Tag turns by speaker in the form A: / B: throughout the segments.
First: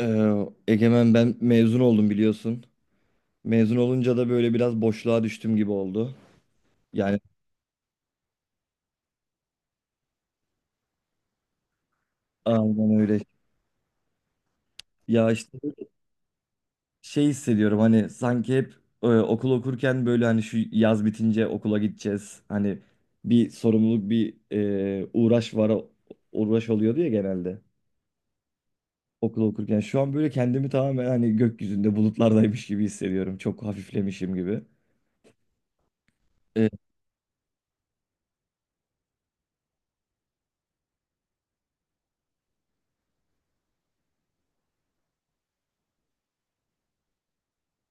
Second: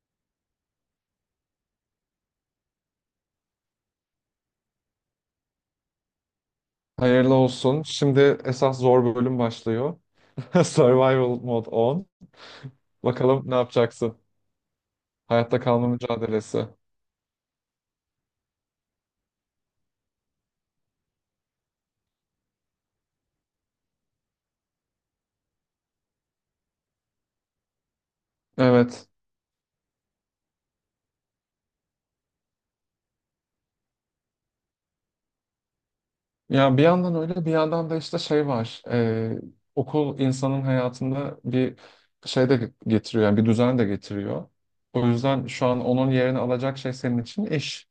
A: Ee, Egemen ben mezun oldum biliyorsun. Mezun olunca da böyle biraz boşluğa düştüm gibi oldu. Yani
B: Hayırlı olsun. Şimdi esas zor bölüm başlıyor. Survival Mode 10.
A: aynen öyle.
B: Bakalım ne yapacaksın?
A: Ya işte
B: Hayatta kalma mücadelesi.
A: şey hissediyorum hani sanki hep okul okurken böyle hani şu yaz bitince okula gideceğiz. Hani bir sorumluluk bir uğraş var uğraş oluyordu ya genelde
B: Evet.
A: okul okurken. Şu an böyle kendimi tamamen hani gökyüzünde bulutlardaymış gibi hissediyorum. Çok hafiflemişim gibi. E,
B: Ya bir yandan öyle bir yandan da işte şey var. Okul insanın hayatında bir şey de getiriyor. Yani bir düzen de getiriyor. O yüzden şu an onun yerini alacak şey senin için iş.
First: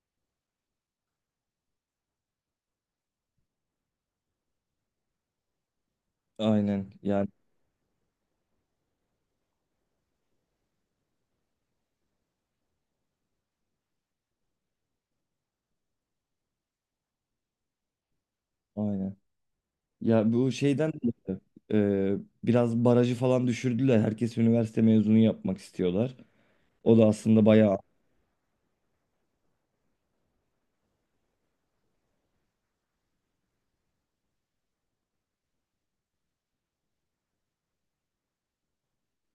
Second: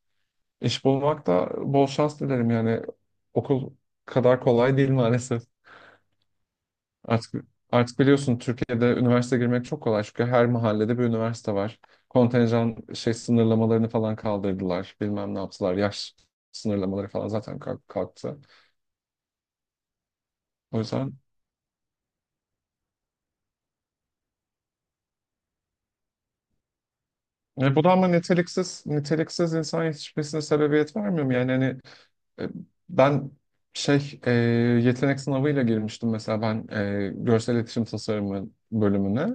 B: İş bulmak da bol şans dilerim yani. Okul kadar kolay değil maalesef.
A: aynen yani
B: Artık artık biliyorsun Türkiye'de üniversite girmek çok kolay çünkü her mahallede bir üniversite var. Kontenjan şey sınırlamalarını falan kaldırdılar. Bilmem ne yaptılar. Yaş sınırlamaları falan zaten kalktı.
A: aynen. Ya bu
B: O
A: şeyden
B: yüzden
A: dolayı, e, biraz barajı falan düşürdüler. Herkes üniversite mezunu yapmak istiyorlar. O da aslında bayağı...
B: bu da ama niteliksiz insan yetişmesine sebebiyet vermiyor mu? Yani hani E, ben şey e, yetenek sınavıyla girmiştim mesela ben görsel iletişim tasarımı bölümüne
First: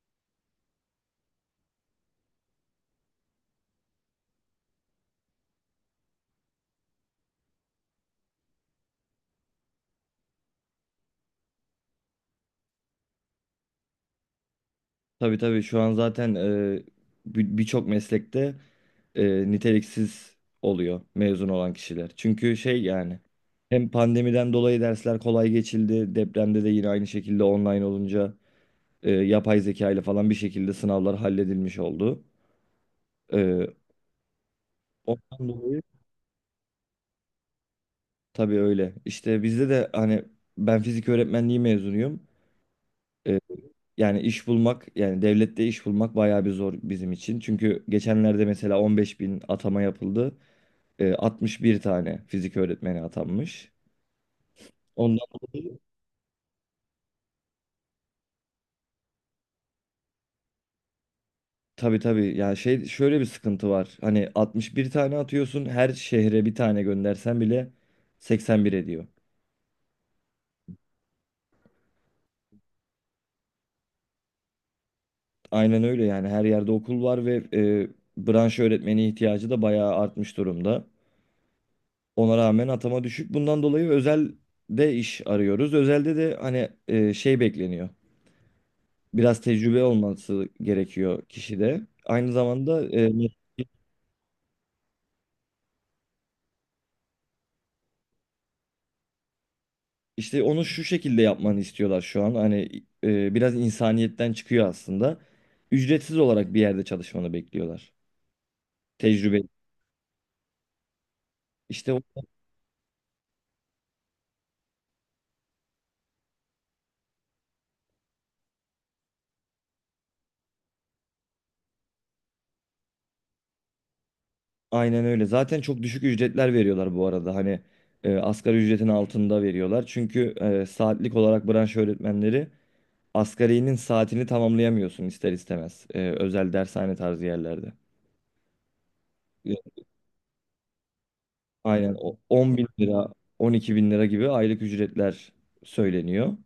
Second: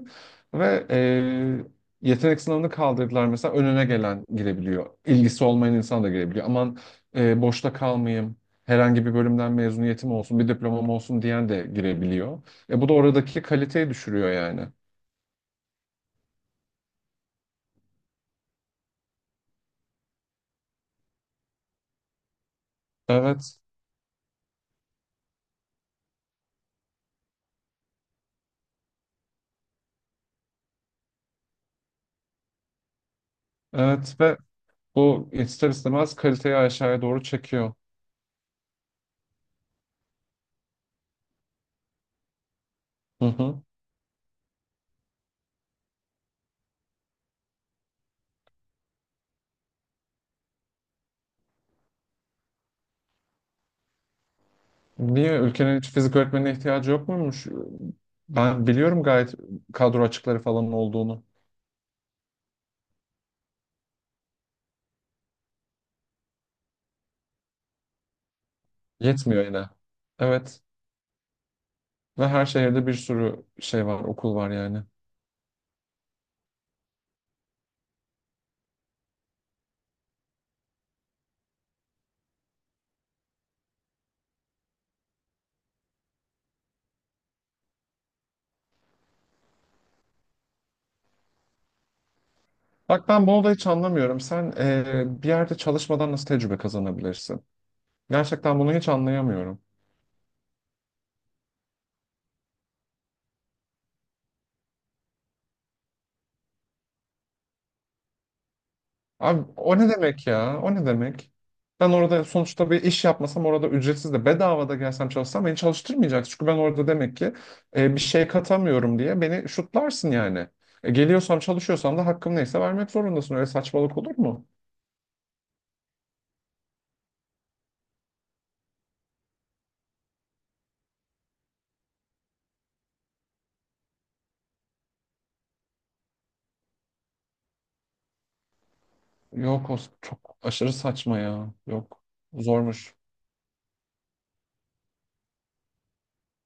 B: ve yetenek sınavını kaldırdılar. Mesela önüne gelen girebiliyor. İlgisi olmayan insan da girebiliyor. Aman boşta kalmayayım. Herhangi bir bölümden mezuniyetim olsun, bir diplomam olsun diyen de girebiliyor. E bu da oradaki kaliteyi düşürüyor yani.
A: Tabii tabii şu an zaten birçok meslekte niteliksiz oluyor mezun olan kişiler. Çünkü şey yani
B: Evet,
A: hem pandemiden dolayı dersler kolay geçildi. Depremde de yine aynı şekilde online olunca yapay zeka ile falan bir şekilde sınavlar halledilmiş oldu. E,
B: evet ve bu
A: ondan
B: ister
A: dolayı.
B: istemez kaliteyi aşağıya doğru çekiyor.
A: Tabii öyle. İşte bizde de hani ben fizik öğretmenliği mezunuyum.
B: Hı
A: Ee,
B: hı.
A: yani iş bulmak yani devlette iş bulmak bayağı bir zor bizim için. Çünkü geçenlerde mesela 15 bin atama yapıldı. 61 tane fizik öğretmeni atanmış. Ondan
B: Niye ülkenin
A: dolayı
B: hiç fizik öğretmenine ihtiyacı yok muymuş? Ben biliyorum gayet kadro açıkları falan olduğunu.
A: tabii tabii yani şey şöyle bir sıkıntı var. Hani 61 tane atıyorsun her şehre bir tane göndersen bile 81 ediyor.
B: Yetmiyor yine. Evet. Ve her şehirde bir sürü şey var, okul var yani.
A: Aynen öyle yani her yerde okul var ve branş öğretmeni ihtiyacı da bayağı artmış durumda. Ona rağmen atama düşük. Bundan dolayı özelde iş arıyoruz. Özelde de hani şey bekleniyor. Biraz tecrübe olması gerekiyor kişide. Aynı zamanda
B: Bak ben bunu da hiç anlamıyorum. Sen bir yerde çalışmadan nasıl tecrübe kazanabilirsin? Gerçekten bunu hiç anlayamıyorum.
A: işte onu şu şekilde yapmanı istiyorlar şu an. Hani biraz insaniyetten çıkıyor aslında. Ücretsiz olarak bir yerde çalışmanı bekliyorlar. Tecrübe.
B: Abi o ne demek ya? O ne demek? Ben
A: İşte o-
B: orada sonuçta bir iş yapmasam, orada ücretsiz de bedava da gelsem çalışsam beni çalıştırmayacak. Çünkü ben orada demek ki bir şey katamıyorum diye beni şutlarsın yani. Geliyorsam çalışıyorsam da hakkım neyse vermek zorundasın. Öyle saçmalık olur mu?
A: aynen öyle. Zaten çok düşük ücretler veriyorlar bu arada. Hani asgari ücretin altında veriyorlar. Çünkü saatlik olarak branş öğretmenleri Asgari'nin saatini tamamlayamıyorsun ister istemez. Özel dershane tarzı yerlerde. Ee,
B: Yok, o çok aşırı saçma ya.
A: Aynen
B: Yok,
A: o 10 bin
B: zormuş.
A: lira, 12 bin lira gibi aylık ücretler söyleniyor.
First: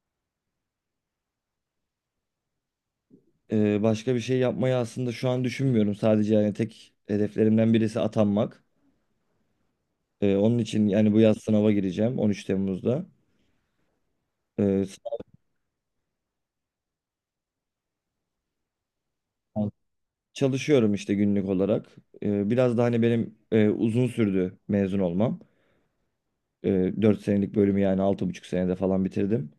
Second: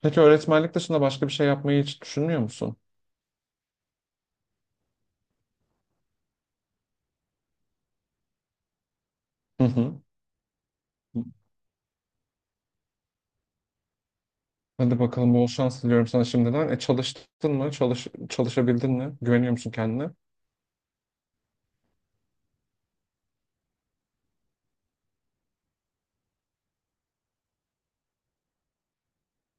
B: Peki öğretmenlik dışında başka bir şey yapmayı hiç düşünmüyor musun?
A: Başka bir şey yapmayı aslında şu an düşünmüyorum. Sadece yani tek hedeflerimden birisi atanmak.
B: Hı hı.
A: Onun için yani bu yaz sınava gireceğim 13 Temmuz'da. Ee,
B: Hadi bakalım bol şans diliyorum sana şimdiden. E çalıştın mı? Çalışabildin mi? Güveniyor musun
A: sınavdan
B: kendine?
A: çalışıyorum işte günlük olarak. Biraz da hani benim uzun sürdü mezun olmam. 4 senelik bölümü yani 6,5 senede falan bitirdim.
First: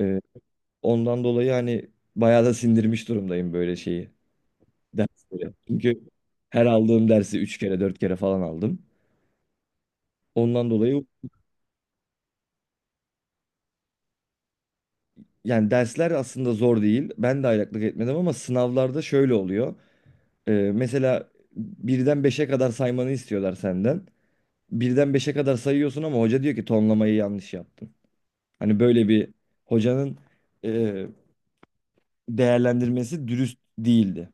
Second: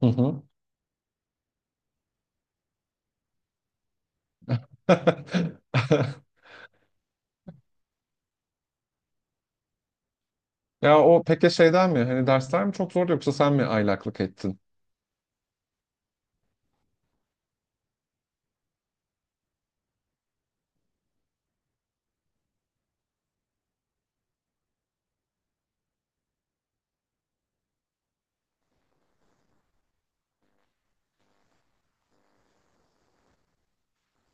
B: Hı
A: E,
B: hı.
A: Ondan dolayı hani bayağı da sindirmiş durumdayım böyle şeyi. Dersleri. Çünkü her aldığım dersi 3 kere 4 kere falan aldım. Ondan
B: Ya
A: dolayı
B: o peki şeyden mi? Hani dersler mi çok zordu yoksa sen mi aylaklık ettin?
A: yani dersler aslında zor değil. Ben de aylaklık etmedim ama sınavlarda şöyle oluyor. Mesela birden beşe kadar saymanı istiyorlar senden. Birden beşe kadar sayıyorsun ama hoca diyor ki tonlamayı yanlış yaptın. Hani böyle bir hocanın e, değerlendirmesi dürüst değildi.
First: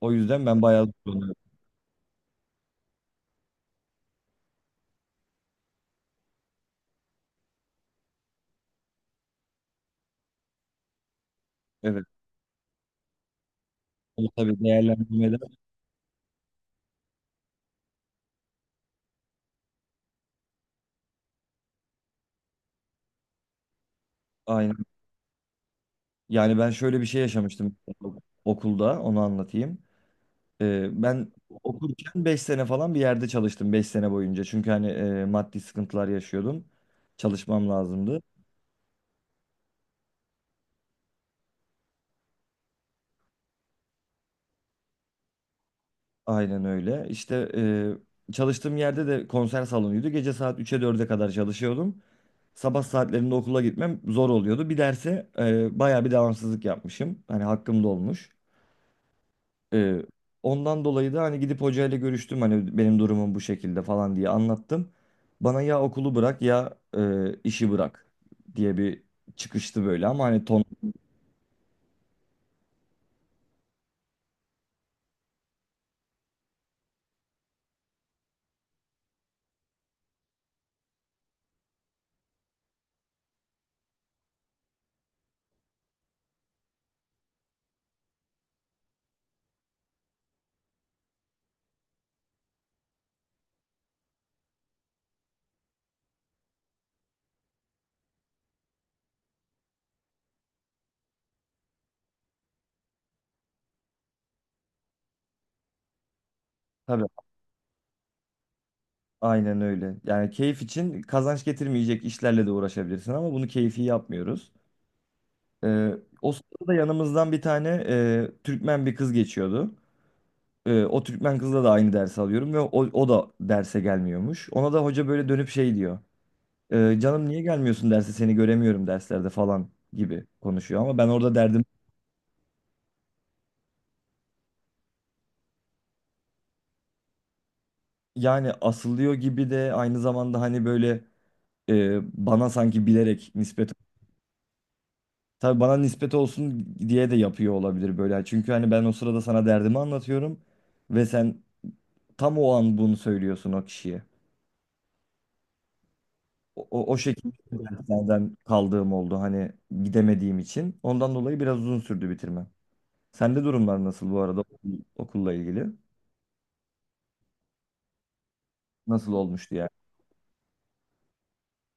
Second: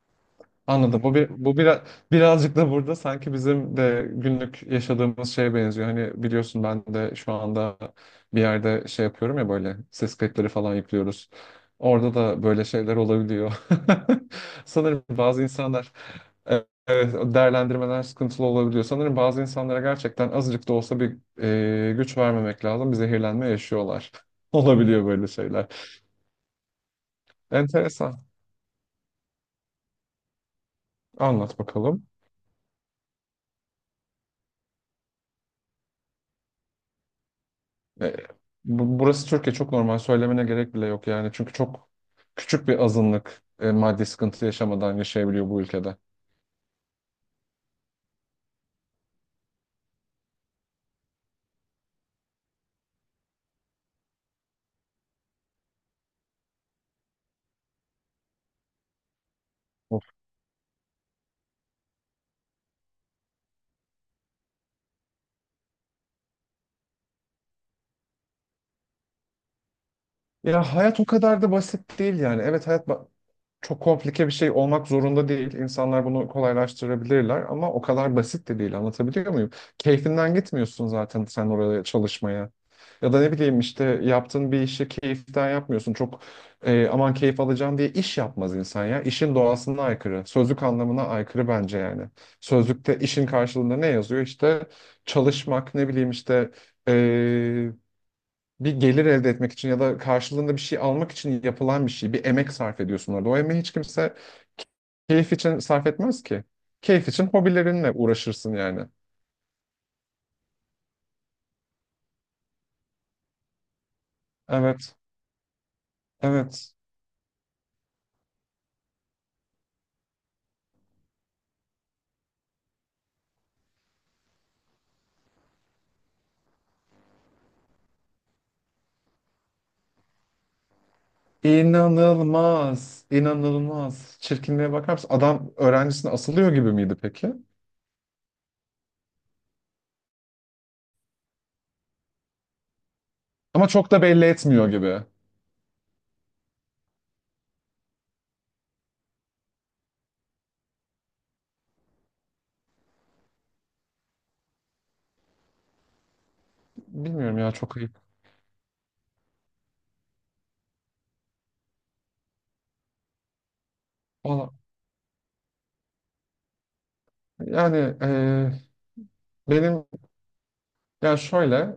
A: O yüzden ben bayağı
B: Anladım. Bu bir,
A: zorlanıyorum.
B: bu biraz birazcık da burada sanki bizim de günlük yaşadığımız şeye benziyor. Hani biliyorsun ben de şu anda bir yerde şey yapıyorum ya, böyle ses kayıtları falan yüklüyoruz.
A: Evet.
B: Orada da böyle şeyler olabiliyor.
A: O tabii
B: Sanırım
A: değerlendirmeler
B: bazı insanlar. Evet, evet, değerlendirmeler sıkıntılı olabiliyor. Sanırım bazı insanlara gerçekten azıcık da olsa bir güç vermemek lazım. Bir zehirlenme yaşıyorlar.
A: aynen.
B: Olabiliyor böyle şeyler.
A: Yani ben şöyle bir şey yaşamıştım
B: Enteresan.
A: okulda onu anlatayım. Ben
B: Anlat bakalım.
A: okurken 5 sene falan bir yerde çalıştım 5 sene boyunca. Çünkü hani maddi sıkıntılar yaşıyordum. Çalışmam
B: E,
A: lazımdı.
B: Burası Türkiye, çok normal. Söylemene gerek bile yok yani. Çünkü çok küçük bir azınlık maddi sıkıntı yaşamadan yaşayabiliyor bu ülkede.
A: Aynen öyle. İşte çalıştığım yerde de konser salonuydu. Gece saat üç'e dörde kadar çalışıyordum. Sabah saatlerinde okula gitmem zor oluyordu. Bir derse bayağı bir devamsızlık yapmışım. Hani hakkım da olmuş. Ee, ondan dolayı da hani gidip hocayla görüştüm hani benim durumum bu şekilde falan diye anlattım. Bana ya okulu bırak ya işi bırak diye bir çıkıştı böyle ama hani
B: Ya hayat o kadar da basit değil yani. Evet hayat çok komplike bir şey olmak zorunda değil. İnsanlar bunu kolaylaştırabilirler ama o kadar basit de değil. Anlatabiliyor muyum? Keyfinden gitmiyorsun zaten sen oraya çalışmaya. Ya da ne bileyim işte yaptığın bir işi keyiften yapmıyorsun. Çok aman keyif alacağım diye iş yapmaz insan ya. İşin doğasına aykırı. Sözlük anlamına aykırı bence yani. Sözlükte işin karşılığında ne yazıyor? İşte çalışmak, ne bileyim işte e, bir gelir elde etmek için ya da karşılığında bir şey almak için yapılan bir şey. Bir emek sarf ediyorsun orada. O emeği hiç kimse keyif için sarf etmez ki.
A: tabii
B: Keyif için hobilerinle uğraşırsın yani.
A: aynen öyle. Yani keyif için kazanç getirmeyecek işlerle de uğraşabilirsin ama bunu keyfi yapmıyoruz.
B: Evet,
A: Ee, o sırada
B: evet.
A: yanımızdan bir tane Türkmen bir kız geçiyordu. O Türkmen kızla da aynı dersi alıyorum ve o, o da derse gelmiyormuş. Ona da hoca böyle dönüp şey diyor. Canım niye gelmiyorsun derse seni göremiyorum derslerde falan gibi konuşuyor. Ama ben orada derdim
B: İnanılmaz, inanılmaz. Çirkinliğe bakar mısın? Adam öğrencisine asılıyor gibi miydi peki?
A: yani asılıyor gibi de aynı zamanda hani böyle bana sanki bilerek
B: Ama
A: nispet
B: çok da belli etmiyor gibi.
A: tabii bana nispet olsun diye de yapıyor olabilir böyle. Hani çünkü hani ben o sırada sana derdimi anlatıyorum ve sen tam o an bunu söylüyorsun o kişiye. O şekilde
B: Bilmiyorum ya, çok ayıp.
A: derslerden kaldığım oldu hani gidemediğim için. Ondan dolayı biraz uzun sürdü bitirmem. Sende durumlar nasıl bu arada
B: Valla
A: okulla ilgili?
B: yani
A: Nasıl olmuştu yani?
B: benim, ya şöyle,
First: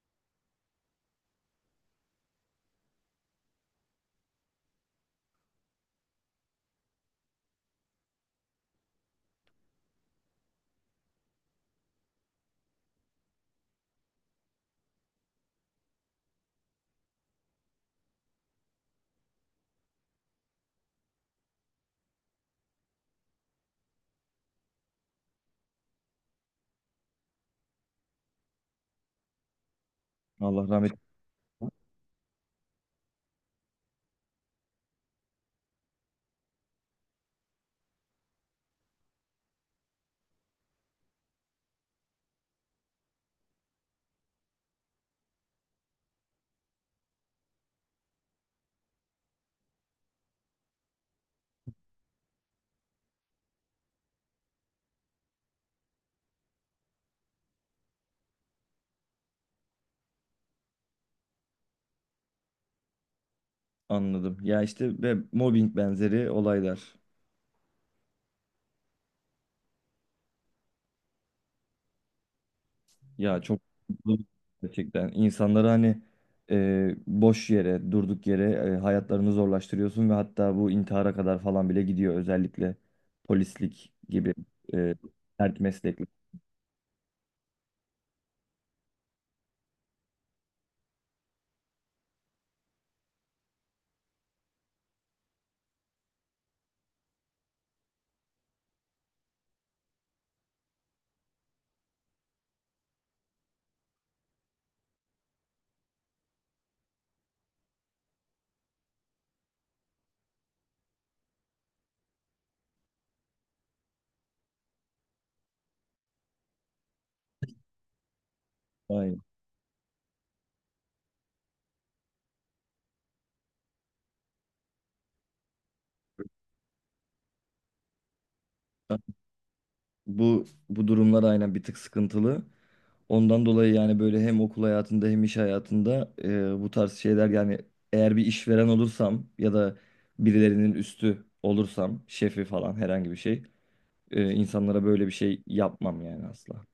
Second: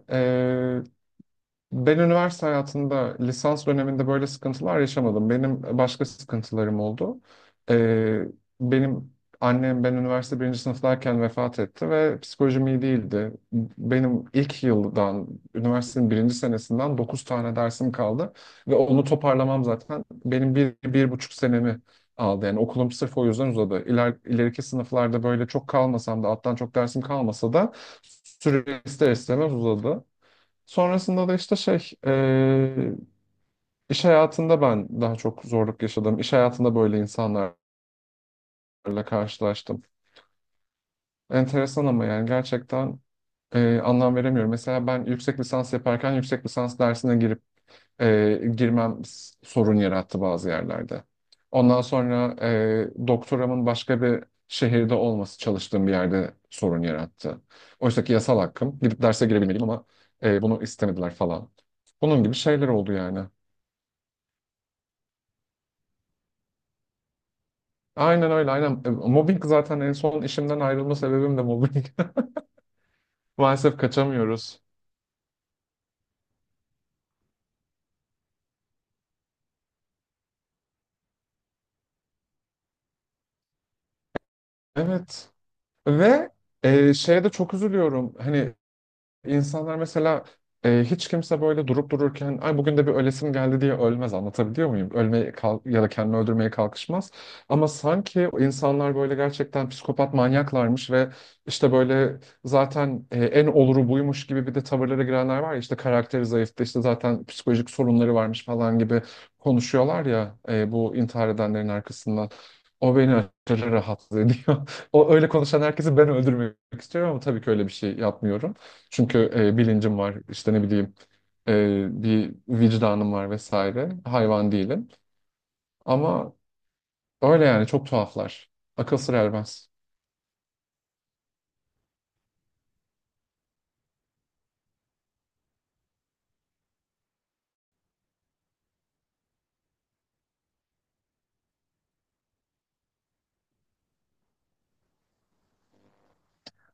B: ben üniversite hayatında lisans döneminde böyle sıkıntılar yaşamadım. Benim başka sıkıntılarım oldu. Ee, Benim annem ben üniversite birinci sınıftayken vefat etti ve psikolojim iyi değildi. Benim ilk yıldan, Üniversitenin birinci senesinden 9 tane dersim kaldı. Ve onu toparlamam zaten 1,5 senemi aldı. Yani okulum sırf o yüzden uzadı. İleriki sınıflarda böyle çok kalmasam da, alttan çok dersim kalmasa da süre ister istemez uzadı.
A: Allah rahmet.
B: Sonrasında da işte şey, iş hayatında ben daha çok zorluk yaşadım. İş hayatında böyle insanlarla karşılaştım. Enteresan ama yani gerçekten anlam veremiyorum. Mesela ben yüksek lisans yaparken yüksek lisans dersine girip girmem sorun yarattı bazı yerlerde. Ondan sonra doktoramın başka bir şehirde olması çalıştığım bir yerde sorun yarattı. Oysa ki yasal hakkım. Gidip derse girebilmeliyim ama bunu istemediler falan. Bunun gibi şeyler oldu yani.
A: Anladım. Ya işte ve mobbing benzeri olaylar.
B: Aynen öyle, aynen. E, mobbing zaten en son işimden ayrılma sebebim de mobbing.
A: Ya çok
B: Maalesef kaçamıyoruz.
A: gerçekten insanları hani boş yere, durduk yere hayatlarını zorlaştırıyorsun ve hatta bu intihara kadar falan bile gidiyor özellikle polislik gibi e,
B: Evet.
A: sert meslekler.
B: Ve şeye de çok üzülüyorum. Hani İnsanlar mesela hiç kimse böyle durup dururken ay bugün de bir ölesim geldi diye ölmez, anlatabiliyor muyum? Ölmeye kal ya da kendini öldürmeye kalkışmaz. Ama sanki o insanlar böyle gerçekten psikopat manyaklarmış ve işte böyle zaten en oluru buymuş gibi bir de tavırlara girenler var ya, işte karakteri zayıftı, işte zaten psikolojik sorunları varmış falan gibi konuşuyorlar ya bu intihar edenlerin arkasından. O beni aşırı rahatsız ediyor. O öyle konuşan herkesi ben öldürmek istiyorum ama tabii ki öyle bir şey yapmıyorum.
A: Aynen.
B: Çünkü bilincim var, işte ne bileyim bir vicdanım var vesaire, hayvan değilim ama öyle yani, çok tuhaflar, akıl sır ermez.
A: Bu durumlar aynen bir tık sıkıntılı. Ondan dolayı yani böyle hem okul hayatında hem iş hayatında bu tarz şeyler yani eğer bir işveren olursam ya da birilerinin üstü olursam şefi falan herhangi bir şey insanlara böyle bir şey yapmam yani asla.